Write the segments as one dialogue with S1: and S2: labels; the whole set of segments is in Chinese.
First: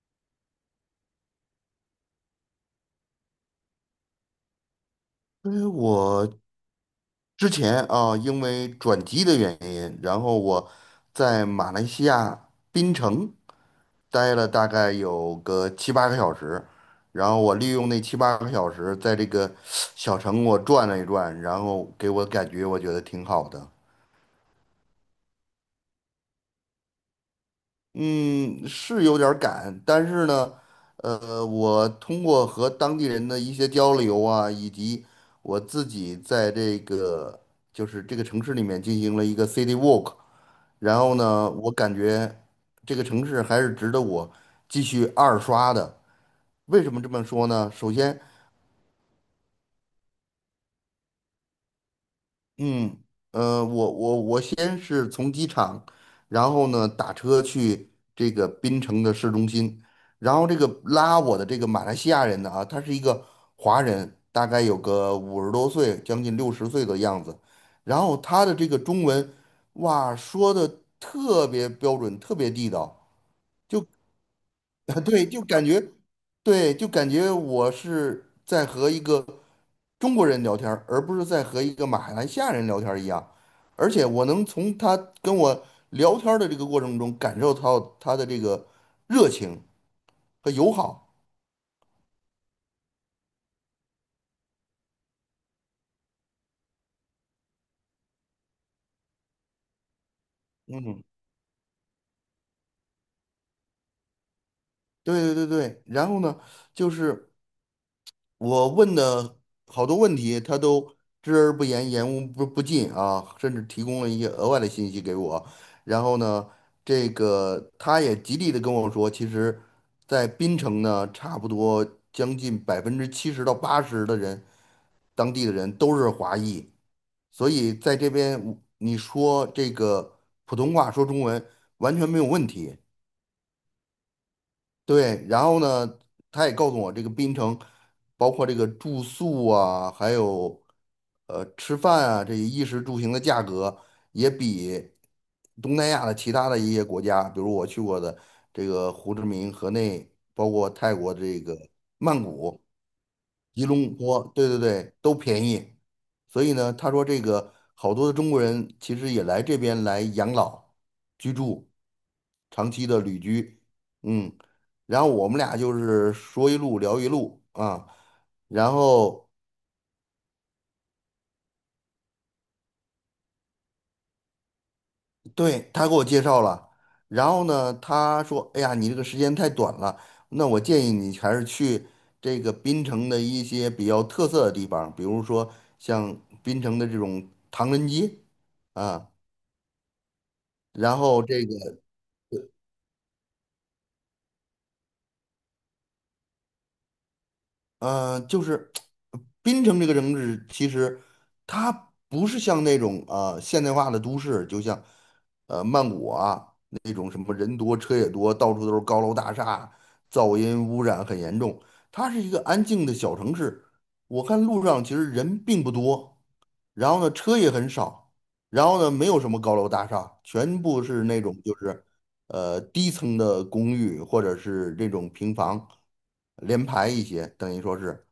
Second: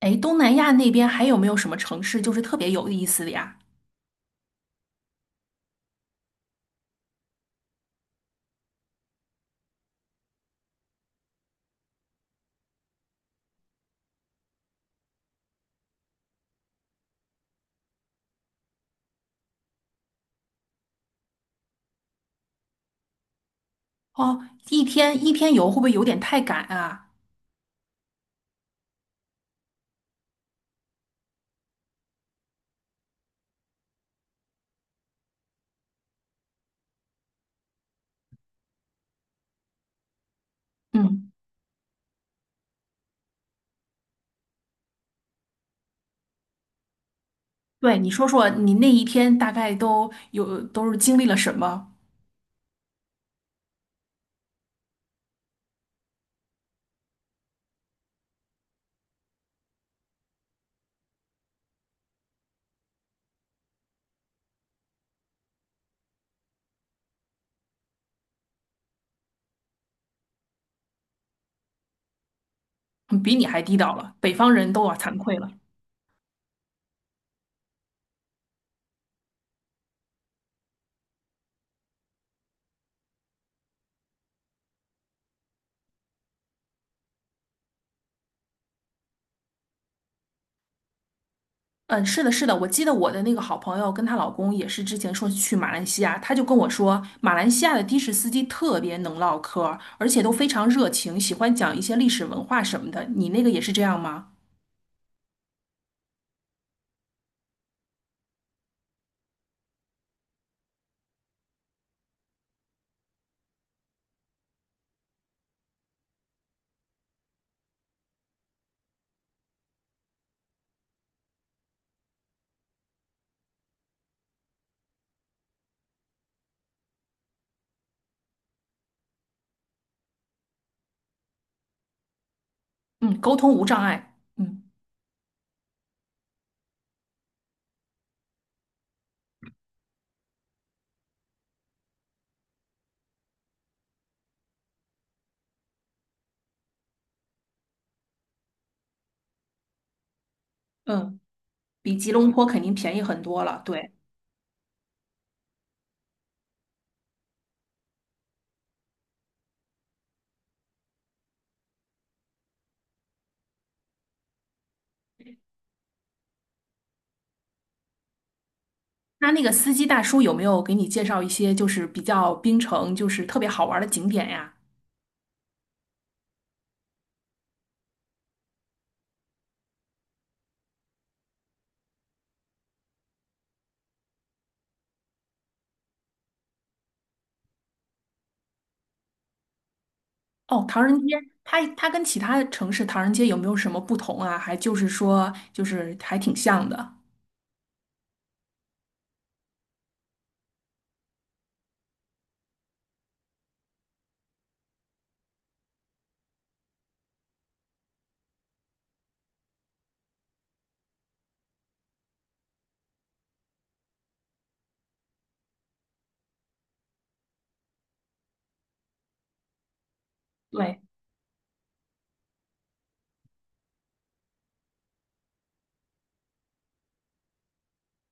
S1: 哎，东南亚那边还有没有什么城市就是特别有意思的呀？
S2: 因为我之前啊，因为转机的原因，然后我在马来西亚槟城待了大概有个七八个小时，然后我利用那七八个小时，在这个小城我转了一转，然后给我感觉我觉得挺好的。
S1: 哦，一天一天游会不会有点太赶啊？
S2: 嗯，是有点儿赶，但是呢，我通过和当地人的一些交流啊，以及我自己在这个这个城市里面进行了一个 city walk。然后
S1: 嗯，
S2: 呢，我感觉这个城市还是值得我继续二刷的。为什么这么说呢？首
S1: 对，你
S2: 先，
S1: 说说你那一天大概都是经历了什么？
S2: 嗯，我先是从机场，然后呢打车去这个槟城的市中心，然后这个拉我的这个马来西亚人呢啊，他是一个华人，大概有个50多岁，将近60岁的样子，然后他的这个中文，哇，说的特别标准，特别地道。
S1: 嗯比你还地
S2: 就。
S1: 道了，北方人都要 惭
S2: 对，
S1: 愧
S2: 就
S1: 了。
S2: 感觉，对，就感觉我是在和一个中国人聊天儿而不是在和一个马来西亚人聊天儿一样。而且我能从他跟我聊天儿的这个过程中感受到他的这个热情和友好。
S1: 嗯，是的，是的，我记得我的那个好朋友跟她老公也是之前说去马来西亚，她就跟我说，马来西亚的士司机特别能唠嗑儿而且都非常热
S2: 嗯，
S1: 情，喜欢讲一些历史文化什么的。你那个也是这样吗？
S2: 对对对对。然后呢，就是。我问的好多问题，他都知而不言，言无不尽啊，甚至提供了一些额外的信息给我。然后呢，这个他也极力的跟我说，其实，在槟城呢，差不多将近70%到80%的人，当地的人都是华裔，所以在这边你说这个普通话说中文完全没有问题。
S1: 嗯，沟通无障碍。嗯
S2: 对，然后呢，他也告诉我这个槟城，包括这个住宿啊，还有吃饭啊，这些衣食住行的价格也比东南亚的其他的一些国家，比如我去过的这个胡志明、河内，包括泰国
S1: 嗯。
S2: 这个
S1: 比吉
S2: 曼
S1: 隆坡肯
S2: 谷、
S1: 定便宜很多了。
S2: 吉
S1: 对，
S2: 隆坡，对对对，都便宜。所以呢，他说这个好多的中国人其实也来这边来养老、居住、长期的旅居，嗯。然后我们俩就是说一路聊一路啊，然后
S1: 那个司机大叔有没有给你介绍一些就是比较槟城就是特别好玩的景点呀？
S2: 对他给我介绍了，然后呢，他说：“哎呀，你这个时间太短了，那我建议你还是去这个槟城的一些比较特色的地方，比如说像槟城的这种唐人街啊，
S1: 哦，唐
S2: 然
S1: 人街，
S2: 后这个。”
S1: 它跟其他城市唐人街有没有什么不同啊？还就是说就是还挺像的。
S2: 就是槟城这个城市，其实它不是像那种现代化的都市，就像曼谷啊那种什么人多车也多，到处都是高楼大厦，噪音污染很严重。它是一个安静的小城市，我看路上其实人并不多，然后呢车也很少，然后呢没有什么高楼大厦，全
S1: 对
S2: 部是那种就是。低层的公寓或者是这种平房，连排一些，等于说是，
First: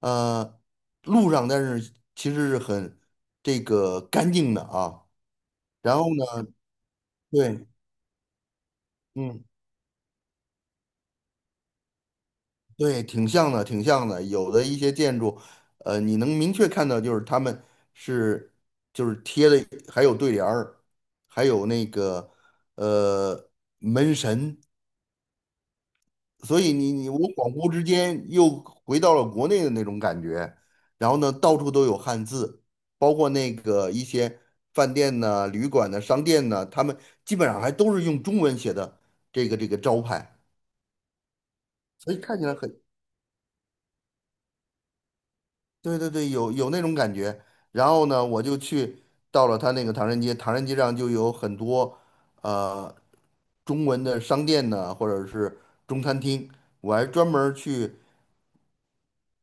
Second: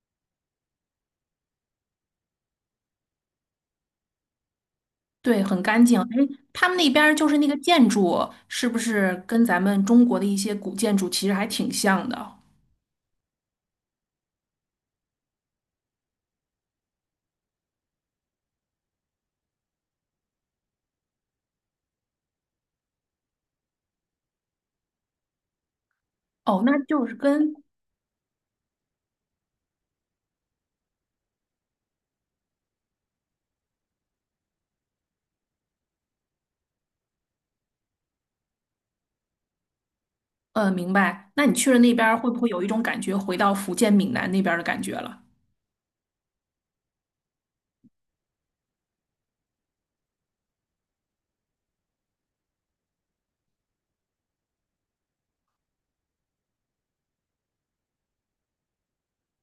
S2: 呃，路上但是其实是很这个干净的啊。
S1: 对，很干
S2: 然
S1: 净。
S2: 后
S1: 哎，
S2: 呢，
S1: 他们那边儿就是那个
S2: 对，
S1: 建筑，是不是跟
S2: 嗯，
S1: 咱们中国的一些古建筑其实还挺像的？
S2: 对，挺像的，挺像的。有的一些建筑，你能明确看到就是他们是就是贴的，还有对联儿，还有那个呃门神。所
S1: 哦，
S2: 以
S1: 那
S2: 你
S1: 就
S2: 你
S1: 是
S2: 我恍
S1: 跟，
S2: 惚之间又回到了国内的那种感觉，然后呢，到处都有汉字，包括那个一些饭店呢、旅馆呢、商店呢，他们基本上还都是用中文写的这个招牌，
S1: 呃，明白。那你去了那边
S2: 所
S1: 儿，
S2: 以
S1: 会不
S2: 看起
S1: 会
S2: 来
S1: 有一
S2: 很，
S1: 种感觉回到福建闽南那边儿的感觉了？
S2: 对对对，有有那种感觉。然后呢，我就去到了他那个唐人街，唐人街上就有很多呃中文的商店呢，或者是中餐厅，我还专门儿去。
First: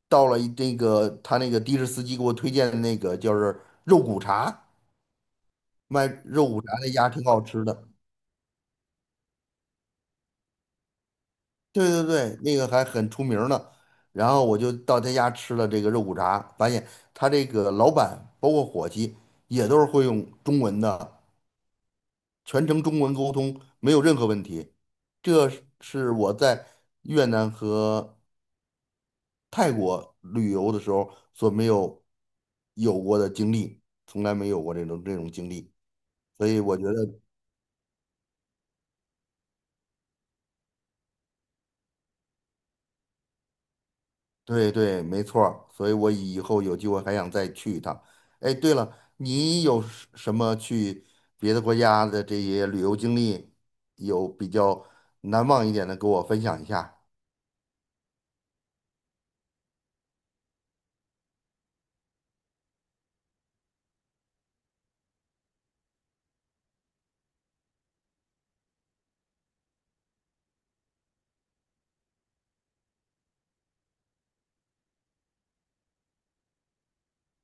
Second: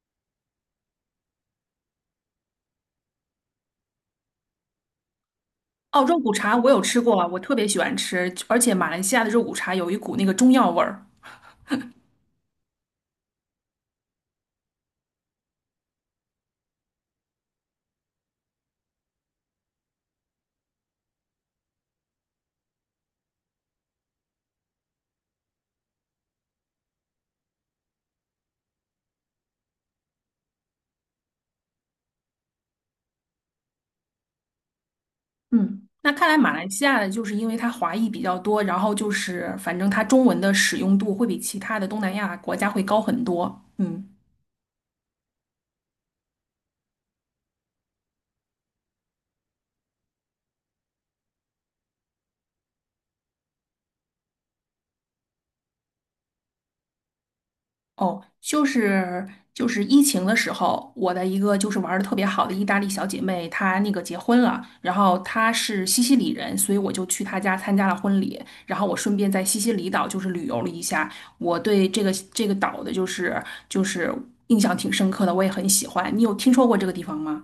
S2: 到了一那个他那个的士司机给我推荐的那个，就是肉骨茶，
S1: 哦，
S2: 卖
S1: 肉骨
S2: 肉
S1: 茶
S2: 骨
S1: 我
S2: 茶
S1: 有
S2: 那
S1: 吃
S2: 家挺
S1: 过，我
S2: 好
S1: 特
S2: 吃
S1: 别喜
S2: 的。
S1: 欢吃，而且马来西亚的肉骨茶有一股那个中药味儿。
S2: 对对对，那个还很出名儿呢。然后我就到他家吃了这个肉骨茶，发现他这个老板包括伙计也都是会用中文的，全程中文沟通，没有任何问题。这是我在越南和泰国旅游的时候所没有过的经历，从来没有过这种经历。
S1: 嗯，那看来
S2: 所
S1: 马
S2: 以
S1: 来
S2: 我觉
S1: 西亚的
S2: 得
S1: 就是因为它华裔比较多，然后就是反正它中文的使用度会比其他的东南亚国家会高很多。嗯，
S2: 对对，没错儿。所以我以后有机会还想再去一趟。哎，对了，你有什么去别的国家的这些旅游经历，有比较难忘一点的，给我分享一下？
S1: 哦，就是疫情的时候，我的一个就是玩的特别好的意大利小姐妹，她那个结婚了，然后她是西西里人，所以我就去她家参加了婚礼，然后我顺便在西西里岛就是旅游了一下，我对这个岛的就是印象挺深刻的，我也很喜欢。你有听说过这个地方吗？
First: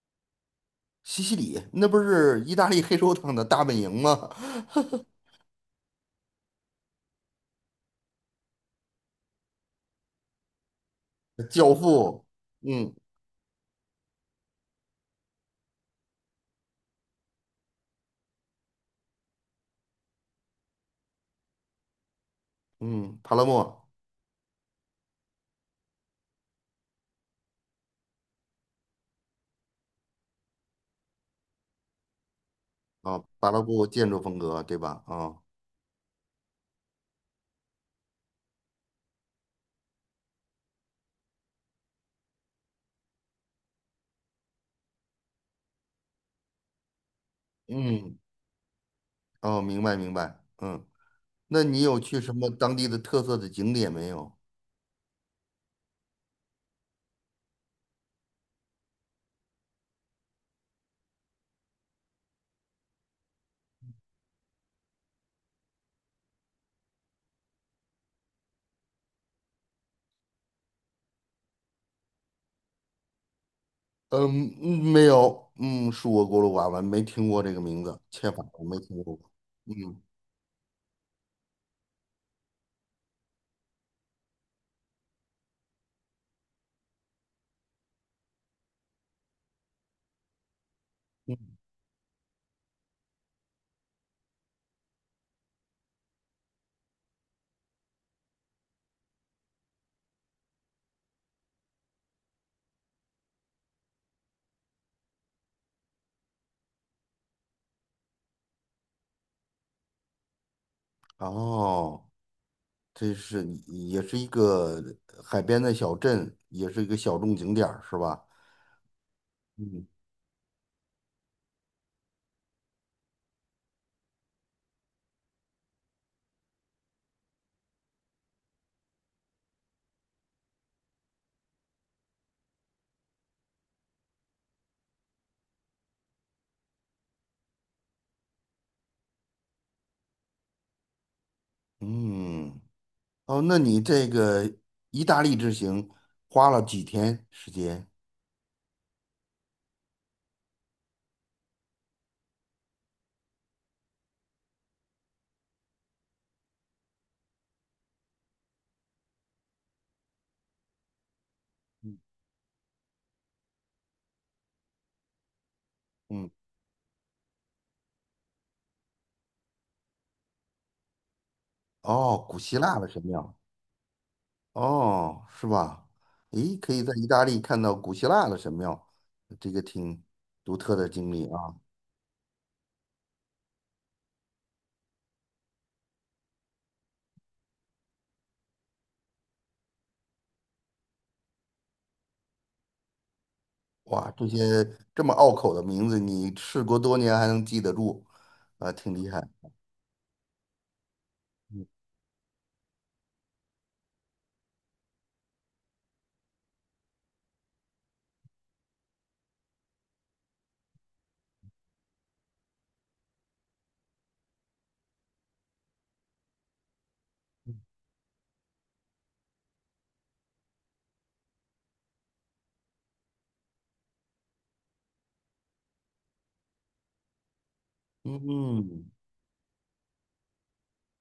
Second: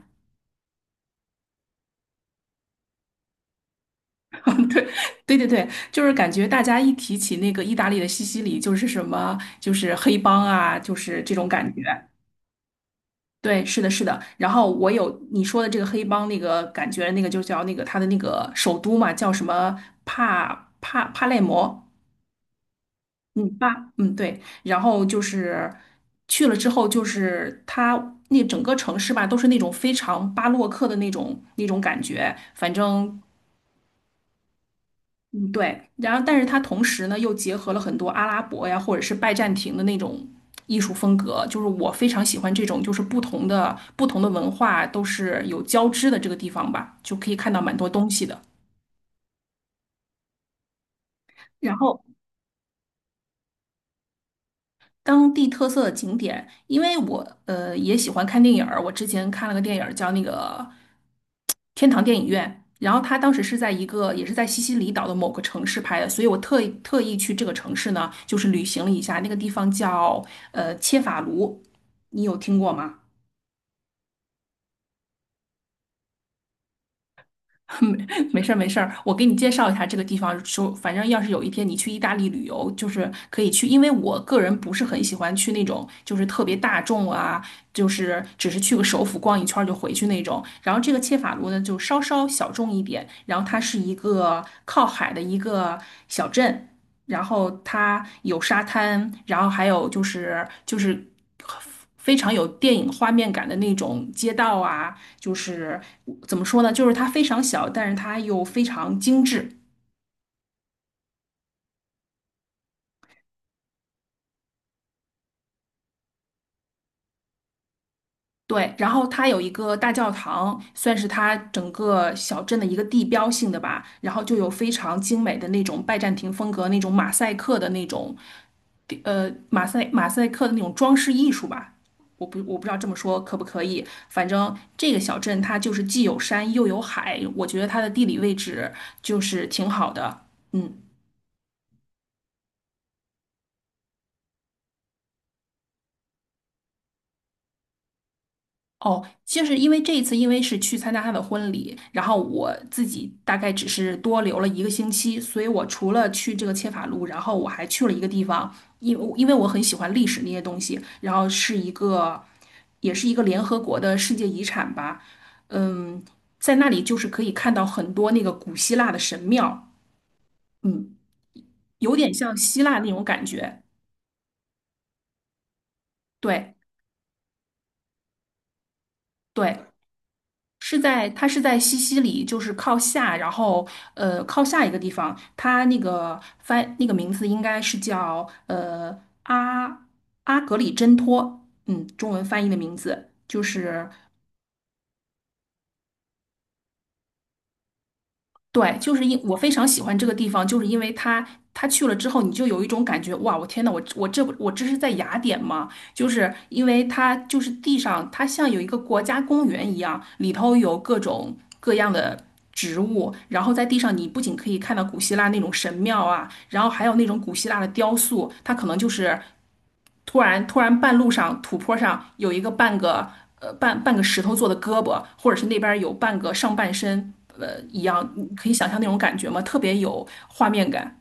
S2: 西西里那不是意大利黑手党的大本营吗？
S1: 对对对，就是感觉大家一提起那个意大利的西西里，就是什么就是黑帮啊，就是这种 感
S2: 教
S1: 觉。
S2: 父，嗯
S1: 对，是的，是的。然后我有你说的这个黑帮那个感觉，那个就叫那个他的那个首都嘛，叫什么帕累摩，
S2: 嗯，帕拉
S1: 嗯，
S2: 莫
S1: 巴，嗯，对。然后就是去了之后，就是他那整个城市吧，都是那种非常巴洛克的那种感觉，反正
S2: 啊，巴洛布建筑风格对吧？啊，
S1: 嗯，对，然后但是它同时呢又结合了很多阿拉伯呀，或者是拜占庭的那种艺术风格，就是我非常喜欢这种，就是不同的文化都是有交织的这个地方吧，就可以看到蛮多东
S2: 嗯，
S1: 西的。
S2: 哦，明白明白，嗯，那
S1: 然
S2: 你有
S1: 后
S2: 去什么当地的特色的景点没有？
S1: 当地特色的景点，因为我也喜欢看电影儿，我之前看了个电影儿叫那个。天堂电影院，然后他当时是在一个也是在西西里岛的某个城市拍的，所以我特意去这个城市呢，就是旅行了一下，那个地方叫切法卢，你有听过吗？
S2: 嗯，嗯没有，嗯，恕我过路寡闻，没听过这个名字，切
S1: 没
S2: 法
S1: 事儿
S2: 我
S1: 没
S2: 没
S1: 事儿，
S2: 听
S1: 我
S2: 过。
S1: 给你介绍一下这
S2: 嗯，
S1: 个地方。说，反正要是有一天你去意大利旅游，就是可以去，因为我个人不是很喜欢去那种就是特别大众啊，就是只是去个首府逛一圈儿就回去那种。然后这个切法卢呢，就稍稍小众一点，然后它是一个靠海的一个小镇，然后它有沙滩，然后还有就是。非常有电影画面感的那种街道啊，就是怎么说呢？就是它非常小，但是它又非常精致。
S2: 哦，这是也是一个海边的小镇，也是一个小众景点儿，是吧？
S1: 对，然后它有一个
S2: 嗯
S1: 大教堂，算是它整个小镇的一个地标性的吧。然后就有非常精美的那种拜占庭风格、那种马赛克的那种，呃，马赛克的那种装饰艺术吧。我不知道这么说可不可以，反正这个小镇它就是既有山又有海，我觉得它的地理位置就是挺好的。嗯。
S2: 嗯，哦，那你这个意大利之行花了几天时间？
S1: 哦，就是因为这一次，因为是去参加他的婚礼，然后我自己大概只是多留了一个星期，所以我除了去这个切法路，然后我还去了一个地方，因为我很喜欢历史那些东西，然后是一
S2: 嗯，
S1: 个，也是一个联合国的世界遗产吧，嗯，
S2: 嗯
S1: 在那里就是可以看到很多那个古希腊的神庙，嗯，有点
S2: 哦，
S1: 像
S2: 古希
S1: 希
S2: 腊
S1: 腊
S2: 的
S1: 那
S2: 神
S1: 种感
S2: 庙，
S1: 觉，
S2: 哦，是吧？
S1: 对
S2: 诶，可以在意大利看到古希腊的神庙，这
S1: 对。
S2: 个挺独特
S1: 是
S2: 的
S1: 在
S2: 经历
S1: 它是
S2: 啊。
S1: 在西西里，就是靠下，然后靠下一个地方，它那个翻那个名字应该是叫阿阿格里真托，嗯，中文翻译的名字就是
S2: 哇，这些这么拗口的名字，你事隔多年还能记得住，啊，
S1: 对，
S2: 挺
S1: 就是
S2: 厉
S1: 因
S2: 害。
S1: 我非常喜欢这个地方，就是因为它，它去了之后，你就有一种感觉，哇，我天呐，我这是在雅典吗？就是因为它就是地上，它像有一个国家公园一样，里头有各种各样的植物，然后在地上你不仅可以看到古希腊那种神庙啊，然后还有那种古希腊的雕塑，它可能就是突然半路上土坡上有一个半个半个石头做的胳膊，或者是那边有半个上半身一样，你可以想象那
S2: 嗯，
S1: 种感觉吗？特别有画面感。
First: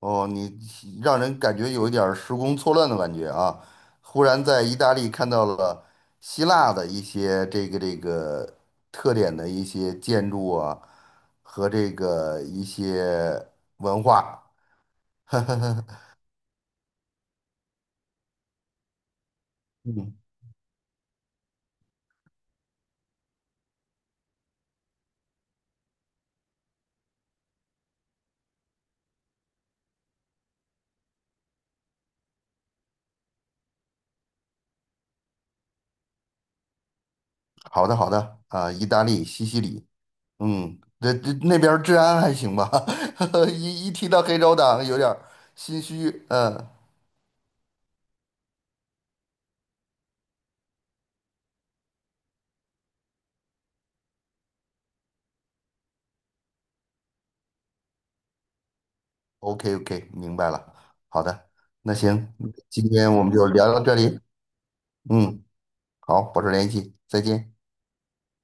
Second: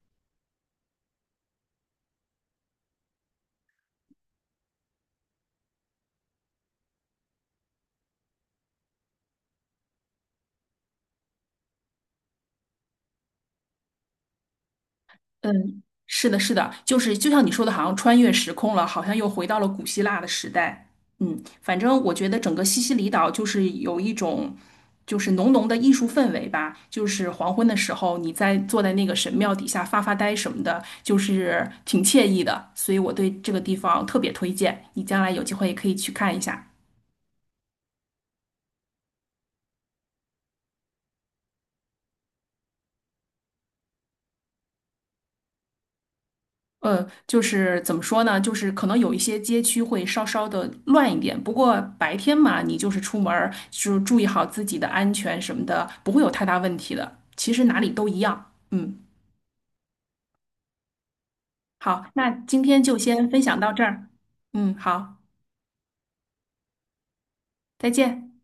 S2: 哦，你让人感觉有一点儿时空错乱的感觉啊！忽然在意大利看到了希腊的一些这个特点的一些建筑啊，和这个一些文化。
S1: 嗯，是的，是的，就是就像你说的，好像穿越时空了，好像又回到了古希
S2: 嗯，
S1: 腊的时代。嗯，反正我觉得整个西西里岛就是有一种，就是浓浓的艺术氛围吧。就是黄昏的时候，你在坐在那个神庙底下发发呆什么的，就是挺惬意的。所以我对这个地方特别推荐，你将来有机会也可以去看一下。
S2: 好的好的，啊，意大利西西里。嗯，这那边儿治安还行吧？一提到黑手党，有点儿心虚。嗯
S1: 呃，就是怎么说呢？就是可能有一些街区会稍稍的乱一点，不过白天嘛，你就是出门儿，就是注意好自己的安全什么的，不会有太大问题的。其实哪里都一样。嗯，
S2: ，OK OK，明白了。好的，那
S1: 好，那
S2: 行，
S1: 今天
S2: 今
S1: 就
S2: 天我
S1: 先
S2: 们
S1: 分
S2: 就
S1: 享到
S2: 聊到
S1: 这
S2: 这
S1: 儿。
S2: 里。
S1: 嗯，好，
S2: 嗯，好，保持联系，再见。
S1: 再见。